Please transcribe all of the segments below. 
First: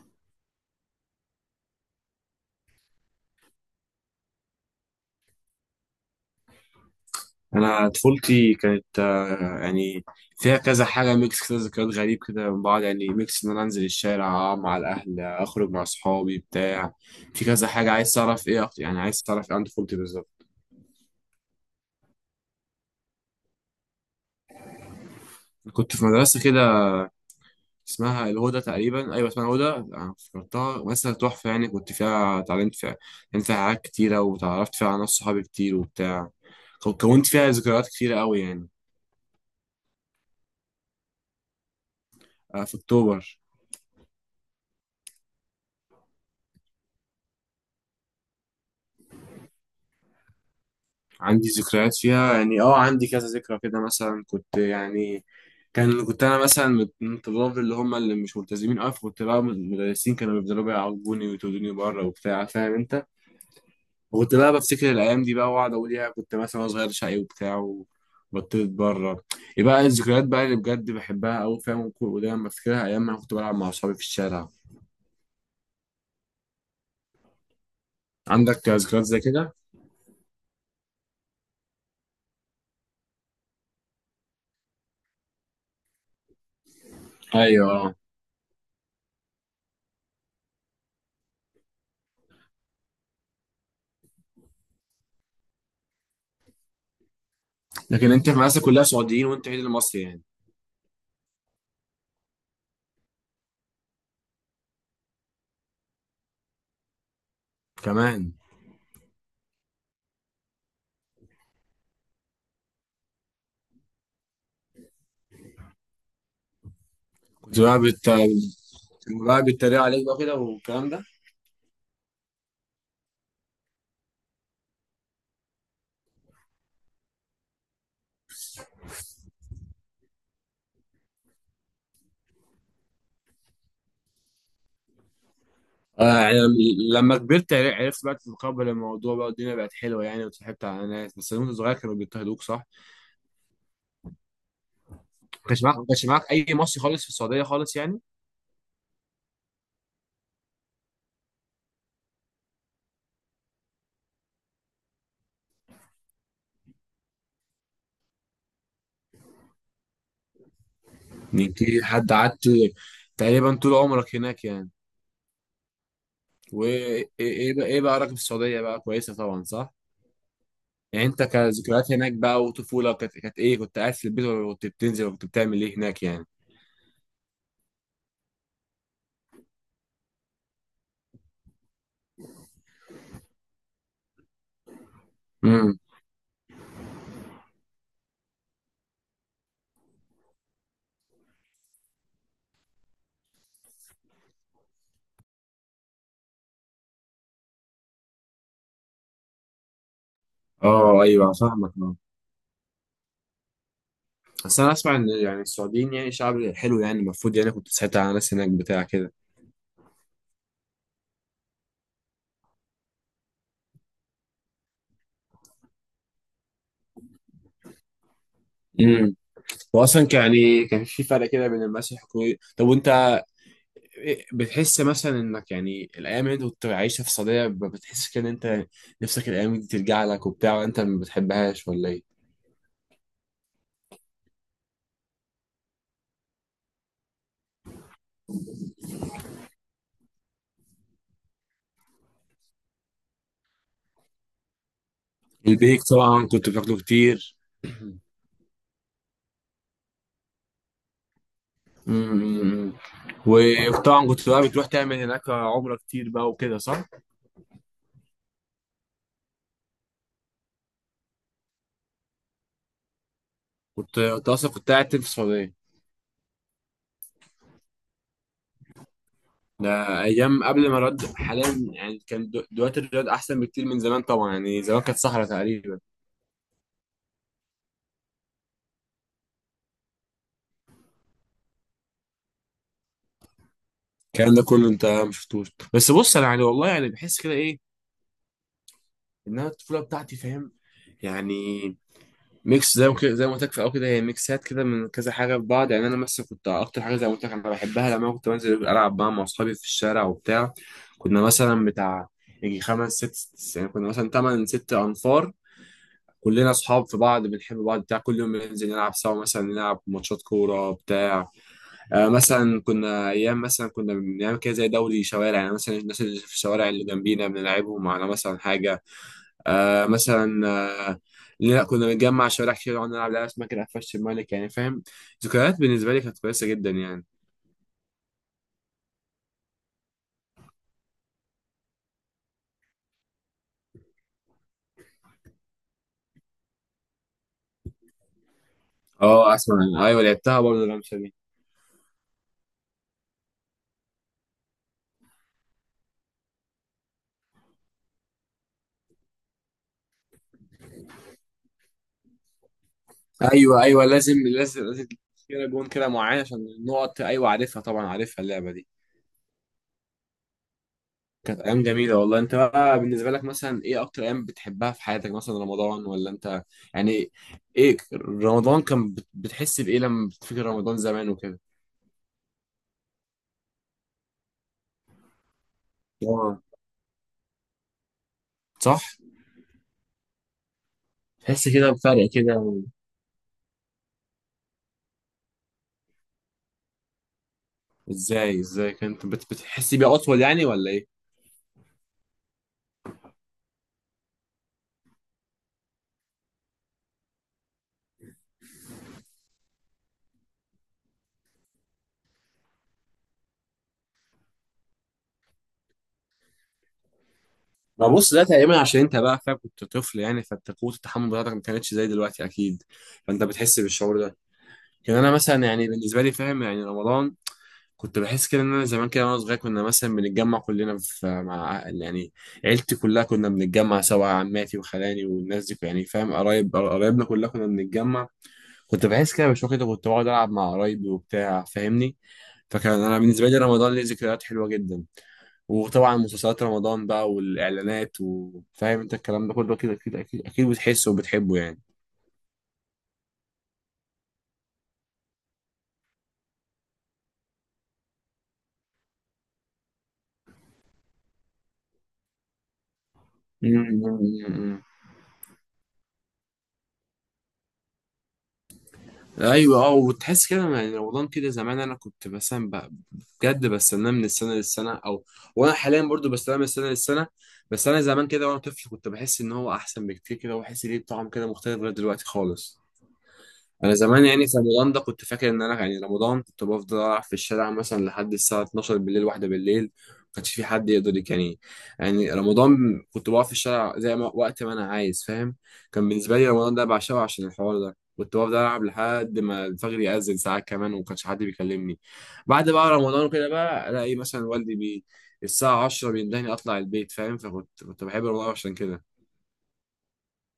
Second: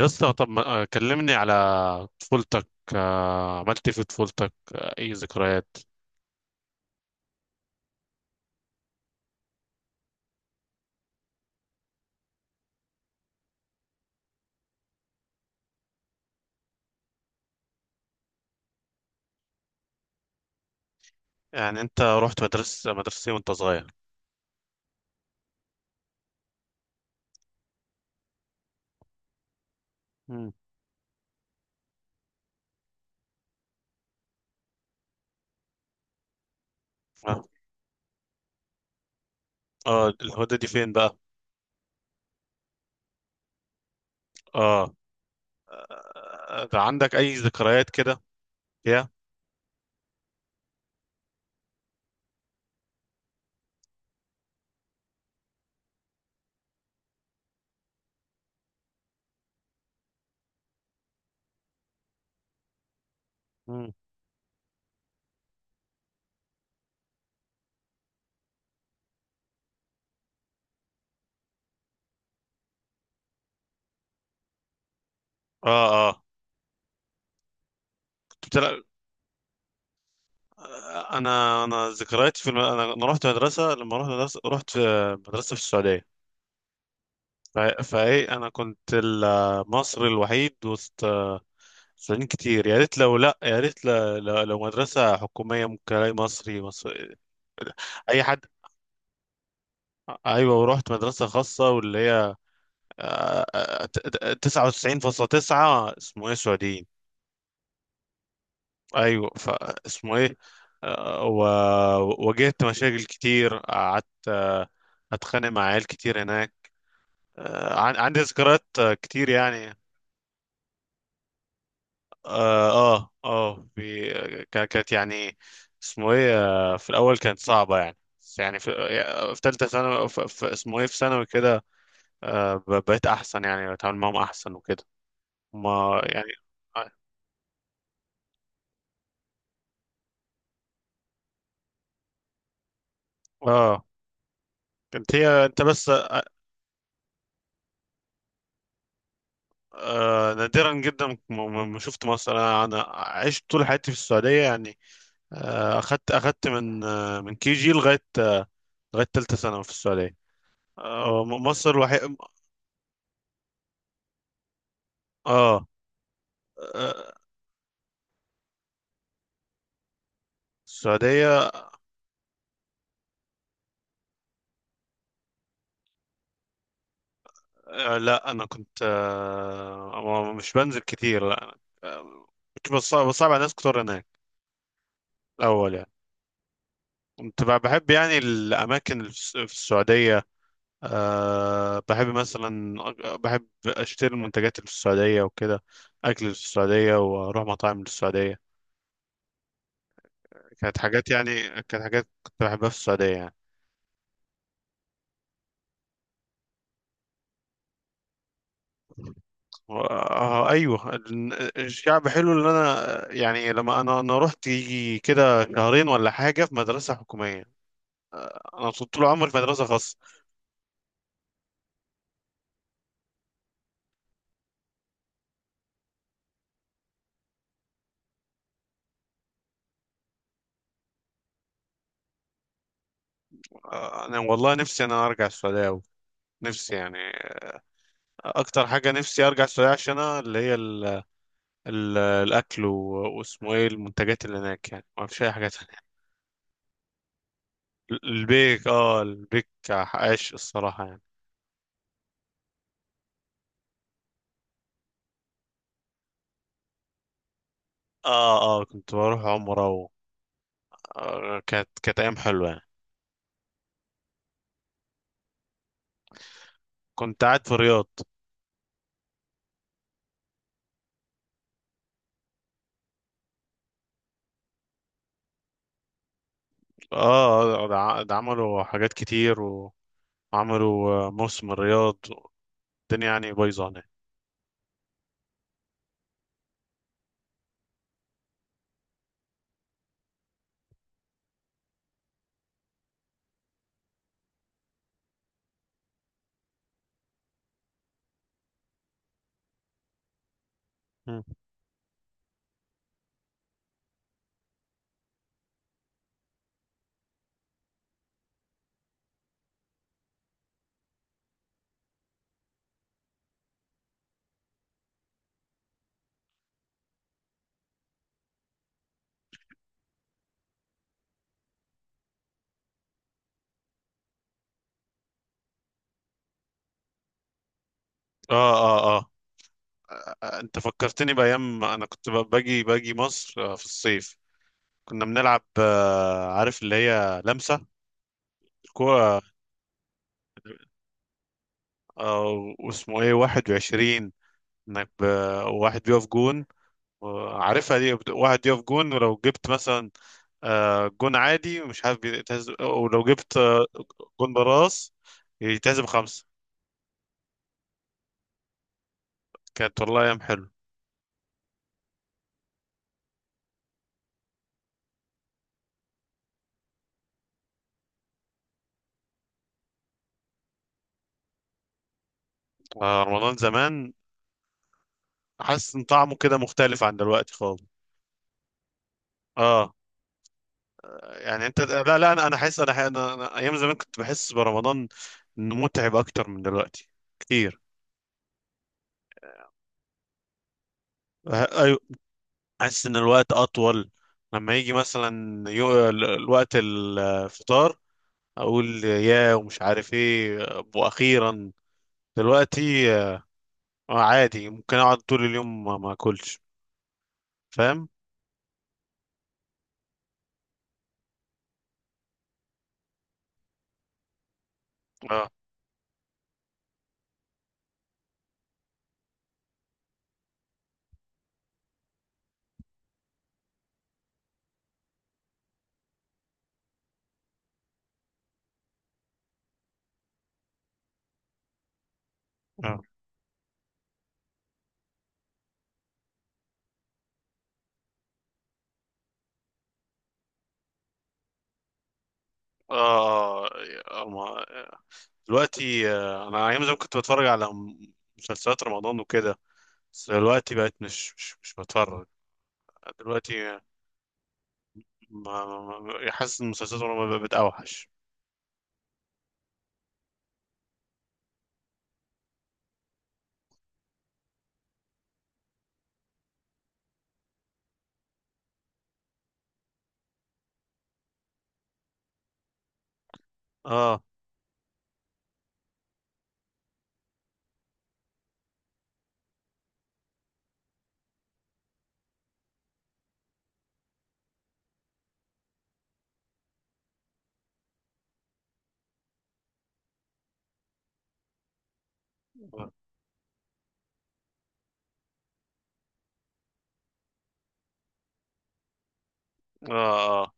يا اسطى، طب كلمني على طفولتك. عملت إيه في طفولتك؟ اي ذكريات؟ انا طفولتي كانت يعني فيها كذا حاجه ميكس كده ذكريات غريب كده من بعض، يعني ميكس ان انا انزل الشارع أقعد مع الاهل اخرج مع اصحابي بتاع. في كذا حاجه عايز تعرف ايه يعني عايز تعرف ايه عن طفولتي بالظبط؟ يعني انت رحت مدرسة إيه وانت صغير؟ كنت في مدرسه كده اسمها الهدى تقريبا، ايوه اسمها الهدى. أنا مم. افتكرتها مدرسه تحفه يعني، كنت فيها اتعلمت فيها اتعلمت فيها حاجات كتيره، وتعرفت فيها على ناس صحابي كتير وبتاع. كونت اه. فيها ذكريات كتيره قوي يعني. الهدى دي فين بقى؟ في اكتوبر. اه. ده عندك اي ذكريات كده؟ يا عندي ذكريات فيها يعني، اه عندي كذا ذكرى كده، مثلا كنت يعني كان كنت انا مثلا من الطلاب اللي هم اللي مش ملتزمين قوي، فكنت بقى المدرسين كانوا بيفضلوا بقى يعاقبوني ويطردوني بره وبتاع، فاهم انت. مم. وكنت بقى بفتكر الايام دي بقى واقعد اقول يا كنت مثلا وأنا صغير شقي وبتاع، وبطلت بره. يبقى الذكريات بقى اللي بجد بحبها قوي فاهم، ودايما بفتكرها ايام ما كنت بلعب مع اصحابي في الشارع. اه، اه، كنت عندك بتلعب. ذكريات زي كده؟ انا ذكرياتي في انا أنا رحت مدرسة لما رحت مدرسة رحت في مدرسة في السعودية. ايوه. فايه انا كنت المصري الوحيد وسط سنين كتير. يا ريت لو، لا، يا ريت لو مدرسة حكومية ممكن الاقي مصري مصري. لكن اي انت في حد. مدرسه كلها سعوديين وانت عيد المصري يعني ايوه، ورحت مدرسة خاصة واللي هي تسعة وتسعين فاصلة تسعة اسمه ايه سعوديين. كمان. ايوه، فاسمه ايه. آه، و- وواجهت مشاكل كتير. قعدت اتخانق مع عيال كتير هناك. كنت بقى بت... عندي ذكريات لما كتير بقى يعني. بيتريقوا عليك بقى كده والكلام ده. اه، اه، في. كانت يعني اسمه ايه. في الاول كانت صعبه يعني، بس يعني في في ثالثه ثانوي في اسمه ايه في ثانوي كده بقيت احسن، يعني بتعامل معاهم احسن وكده. ما آه يعني. يعني اه. لما كبرت عرفت بقى تتقبل الموضوع بقى والدنيا بقت حلوه يعني وتصاحبت على ناس، بس وانت صغير كانوا بيضطهدوك صح؟ آه، كانت هي ما انت كانش معاك ما بس كانش معاك اي مصري خالص في السعوديه خالص يعني؟ نادرا جدا، ما شفت مصر. انا عشت طول حياتي في السعوديه يعني. اخدت من من كي جي لغايه لغايه ثالثه ثانوي في السعوديه. انت مصر حد الوحيد. قعدت تقريبا طول عمرك هناك يعني. اه. وايه آه، ايه إيه إيه بقى، ايه بقى رايك في السعوديه بقى، كويسه طبعا صح؟ يعني انت السعودية. كذكريات هناك بقى وطفوله كانت كانت ايه، كنت قاعد في البيت ولا كنت بتنزل ولا كنت بتعمل ايه هناك يعني؟ لا أنا كنت مش بنزل كتير، لا. آه، كنت بصعب على ناس كتير هناك الأول امم. يعني. كنت بحب يعني الأماكن اللي في في السعودية. بحب مثلا بحب أشتري المنتجات اللي في السعودية وكده، أكل اللي في السعودية، وأروح مطاعم اللي في السعودية. اه ايوه فاهمك كانت آه. حاجات كنت بحبها في السعودية يعني. بس انا اسمع ان يعني السعوديين يعني شعب حلو يعني، المفروض يعني كنت ساعتها على ناس هناك بتاع كده. ايوه، الشعب حلو. اللي انا يعني لما انا رحت يجي كده شهرين ولا حاجه في مدرسه حكوميه، انا كنت طول امم. عمري في مدرسه خاصه. واصلا كان يعني كان في فرق كده بين المدارس الحكوميه، طب وانت بتحس مثلا انك يعني الايام اللي انت كنت عايشها في السعوديه بتحس كده ان انت نفسك الايام دي ترجع لك وبتاع، وانت ما بتحبهاش ولا ايه؟ انا والله نفسي انا ارجع السعوديه أوي. نفسي يعني اكتر حاجه نفسي ارجع السعوديه عشانها، اللي هي ال ال الاكل و- واسمه ايه المنتجات اللي هناك يعني، ما فيش اي حاجه تانية. البيك طبعا كنت بتاكله كتير. البيك. اه، البيك عاش، الصراحه يعني. أمم. وطبعا كنت بقى بتروح تعمل هناك عمره كتير بقى وكده صح. اه، اه، كنت بروح عمره كانت ايام حلوه يعني. كنت أنت اصلا كنت قاعد في السعوديه. كنت قاعد في الرياض. ده ايام قبل ما الرياض حاليا، يعني كان دلوقتي الرياض احسن بكتير من زمان طبعا، يعني زمان كانت صحراء تقريبا. اه، ده عملوا حاجات كتير، وعملوا موسم الرياض. الدنيا يعني بايظه هناك. الكلام ده كله انت ما شفتوش. بس بص انا يعني والله يعني بحس كده ايه، ان انا الطفوله بتاعتي فاهم يعني ميكس زي ما قلت لك في الاول كده، هي ميكسات كده من كذا حاجه في بعض يعني. انا مثلا كنت اكتر حاجه زي ما قلت لك انا بحبها لما كنت بنزل العب بقى مع اصحابي في الشارع وبتاع. كنا مم. مثلا بتاع يجي خمس ست يعني، كنا مثلا تمن ست انفار، كلنا اصحاب في بعض بنحب بعض بتاع، كل يوم بننزل نلعب سوا مثلا نلعب ماتشات كوره بتاع. مثلا كنا ايام مثلا كنا بنعمل كده زي دوري شوارع يعني، مثلا الناس اللي في الشوارع اللي جنبينا بنلعبهم على مثلا حاجه. آه مثلا آه لا كنا بنجمع شوارع كتير ونقعد نلعب لعبه اسمها كده قفشت الملك يعني فاهم. ذكريات بالنسبه لي كانت كويسه جدا يعني. اه، اه، اه. انت فكرتني بايام ما انا كنت باجي مصر في الصيف. كنا بنلعب عارف اللي هي لمسه الكوره، اه اسمع، ايوه لعبتها برضه الرمشه دي. واسمه ايه 21، انك ب- واحد بيقف جون. عارفها دي واحد يقف جون، ولو جبت مثلا جون عادي مش عارف بيتهز، ولو جبت ايوه ايوه لازم جون لازم لازم براس كده جون يتهزم كده معين خمسة. عشان النقط، ايوه عارفها طبعا عارفها اللعبه دي. كانت والله ايام حلو. كانت ايام جميله والله. انت بقى بالنسبه لك مثلا ايه اكتر ايام بتحبها في حياتك، مثلا رمضان ولا انت يعني ايه؟ رمضان كان بتحس بايه لما بتفكر رمضان زمان وكده؟ رمضان زمان، حاسس ان طعمه كده اه مختلف عن دلوقتي خالص. صح. اه، يعني تحس انت، كده لا، بفرق لا، انا كده حاسس و أنا ايام زمان كنت بحس برمضان انه متعب اكتر من دلوقتي كتير. ازاي كنت بتحس بيه اطول يعني ولا ايه؟ ايوه، حاسس ان الوقت اطول. لما يجي مثلا الوقت الفطار، اقول يا ومش عارف ايه، واخيرا. دلوقتي آه عادي، ممكن اقعد طول اليوم ما اكلش، فاهم. ما بص، ده تقريبا عشان انت بقى فاهم كنت طفل يعني، فانت قوه التحمل بتاعتك ما كانتش زي دلوقتي اكيد، فانت بتحس بالشعور ده. كان انا اه، مثلا يعني بالنسبه لي فاهم يعني رمضان، كنت بحس كده ان انا زمان كده وانا صغير كنا مثلا بنتجمع كلنا في مع يعني عيلتي كلها، كنا بنتجمع سوا عماتي وخلاني والناس دي يعني فاهم، قرايب قرايبنا كلها كنا بنتجمع. كنت بحس كده بشويه كده، كنت بقعد العب مع قرايبي وبتاع فاهمني. فكان اه، انا بالنسبه لي رمضان ليه ذكريات حلوه جدا. وطبعا مسلسلات رمضان بقى والاعلانات، وفاهم انت الكلام ده كله كده، اكيد بتحسه وبتحبه يعني. اه. دلوقتي، انا ايام زمان كنت بتفرج على مسلسلات رمضان وكده، بس دلوقتي بقيت مش بتفرج. دلوقتي حاسس ان مسلسلات رمضان بقت اوحش. ايوه اه. وتحس كده يعني رمضان كده زمان، انا كنت مثلا بجد بستناه من السنه للسنه او وانا حاليا برضو بستناه من السنه للسنه. بس انا زمان كده وانا طفل كنت بحس ان هو احسن بكتير كده، واحس ليه طعم كده مختلف غير دلوقتي خالص. انا اه، زمان يعني في رمضان ده كنت فاكر ان انا يعني رمضان كنت بفضل ألعب في الشارع مثلا لحد الساعه 12 بالليل، واحده بالليل ما كانش في حد يقدر يعني، يعني رمضان كنت بقف في الشارع زي ما وقت ما انا عايز فاهم. كان بالنسبه لي رمضان ده بعشقه عشان الحوار ده، كنت بفضل العب لحد ما الفجر يأذن ساعات كمان وما كانش حد بيكلمني. بعد بقى اه، رمضان وكده بقى الاقي مثلا والدي بي الساعه 10 بيندهني اطلع البيت فاهم، فكنت كنت بحب رمضان عشان كده. اه،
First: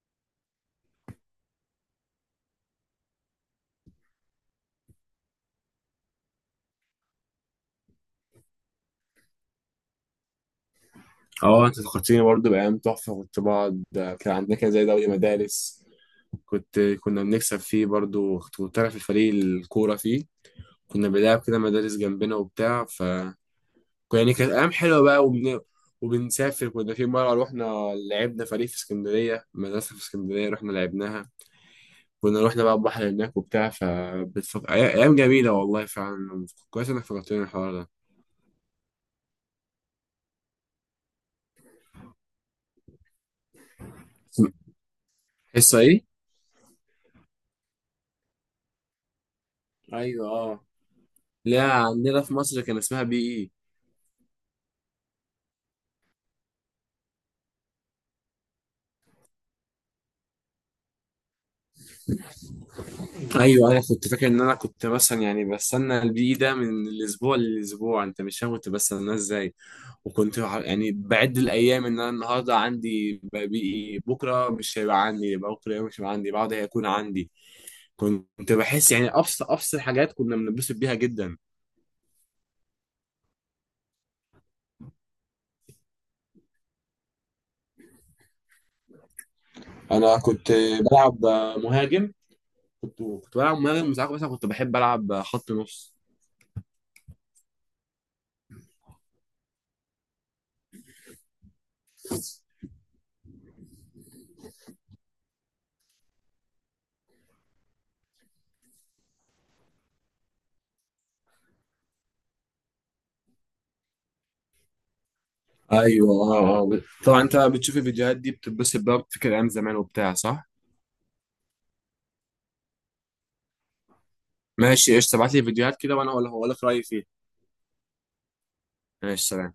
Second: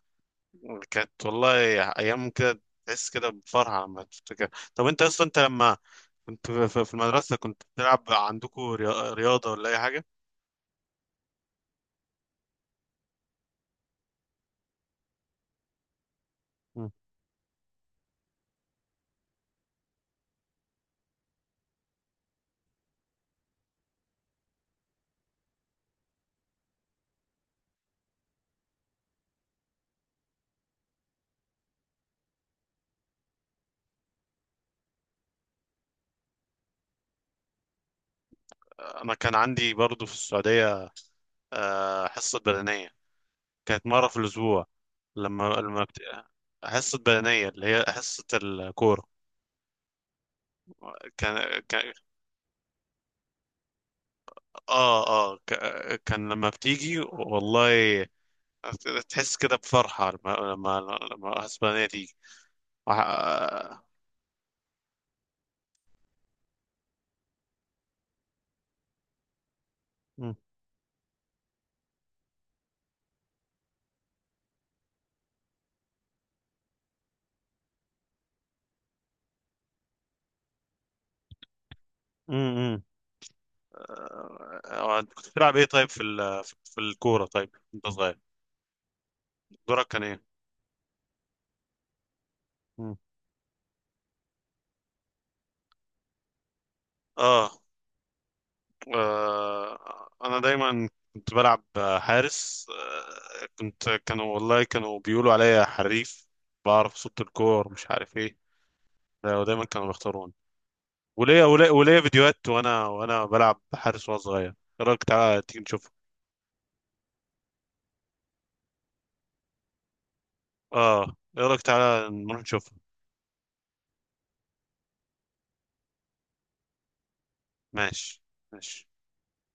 كانت والله ايام كده تحس كده بفرحة لما تفتكر. طب انت لما كنت في المدرسة كنت بتلعب عندكم رياضة ولا اي حاجة؟ اه انت فكرتيني برضه بايام تحفه. كنت بقعد، كان عندنا كده زي دوري مدارس، كنت مم. كنا بنكسب فيه برضو، كنت أنا في الفريق الكورة فيه، كنا بنلعب كده مدارس جنبنا وبتاع ف يعني كانت أيام حلوة بقى. وبنسافر، كنا في مرة رحنا لعبنا فريق في اسكندرية، مدرسة في اسكندرية رحنا لعبناها، كنا رحنا بقى البحر هناك وبتاع ف أيام جميلة والله فعلا، كويس إنك فكرتني الحوار ده. انا كان عندي برضو في السعودية حصة بدنية، كانت مرة في الاسبوع. لما حصة إيه؟ حصة بدنية اللي هي حصة الكورة. أيوه أه. كان لا كان عندنا في مصر كان اسمها بي إي. اه، اه، كان لما بتيجي، والله تحس كده بفرحة لما لما حصة بدنية تيجي ايوه وح- انا كنت فاكر ان انا كنت مثلا يعني بستنى البي ده من الاسبوع للاسبوع، انت مش فاهم كنت بستناه ازاي. مم. وكنت يعني بعد الايام ان انا النهارده عندي بي، بكره مش هيبقى عندي، يبقى بكره مش هيبقى عندي بعده هيكون عندي. كنت بحس يعني ابسط ابسط حاجات كنا بنتبسط بيها جدا. مم. مم. انت كنت بتلعب ايه طيب في في الكورة؟ طيب انت صغير، دورك كان انا ايه؟ كنت بلعب مهاجم. مم. كنت بلعب مهاجم، ساعات مثلا كنت بحب العب خط نص. اه. انا دايما كنت بلعب حارس. آه، كنت كانوا والله بيقولوا عليا حريف، بعرف صوت الكور، مش عارف ايه. ودايما كانوا بيختاروني. وليا فيديوهات وانا بلعب حارس وانا صغير. ايه رايك تعالى تيجي نشوفها؟ ايوه اه آه. طبعا انت بتشوف الفيديوهات دي بتتبسط بقى بتفكر ايام زمان وبتاع صح. اه. ايه رايك تعالى نروح نشوفها؟ ماشي قشطة، ابعت لي فيديوهات كده وانا هقول لك رأيي فيها. ماشي، ماشي. ماشي سلام.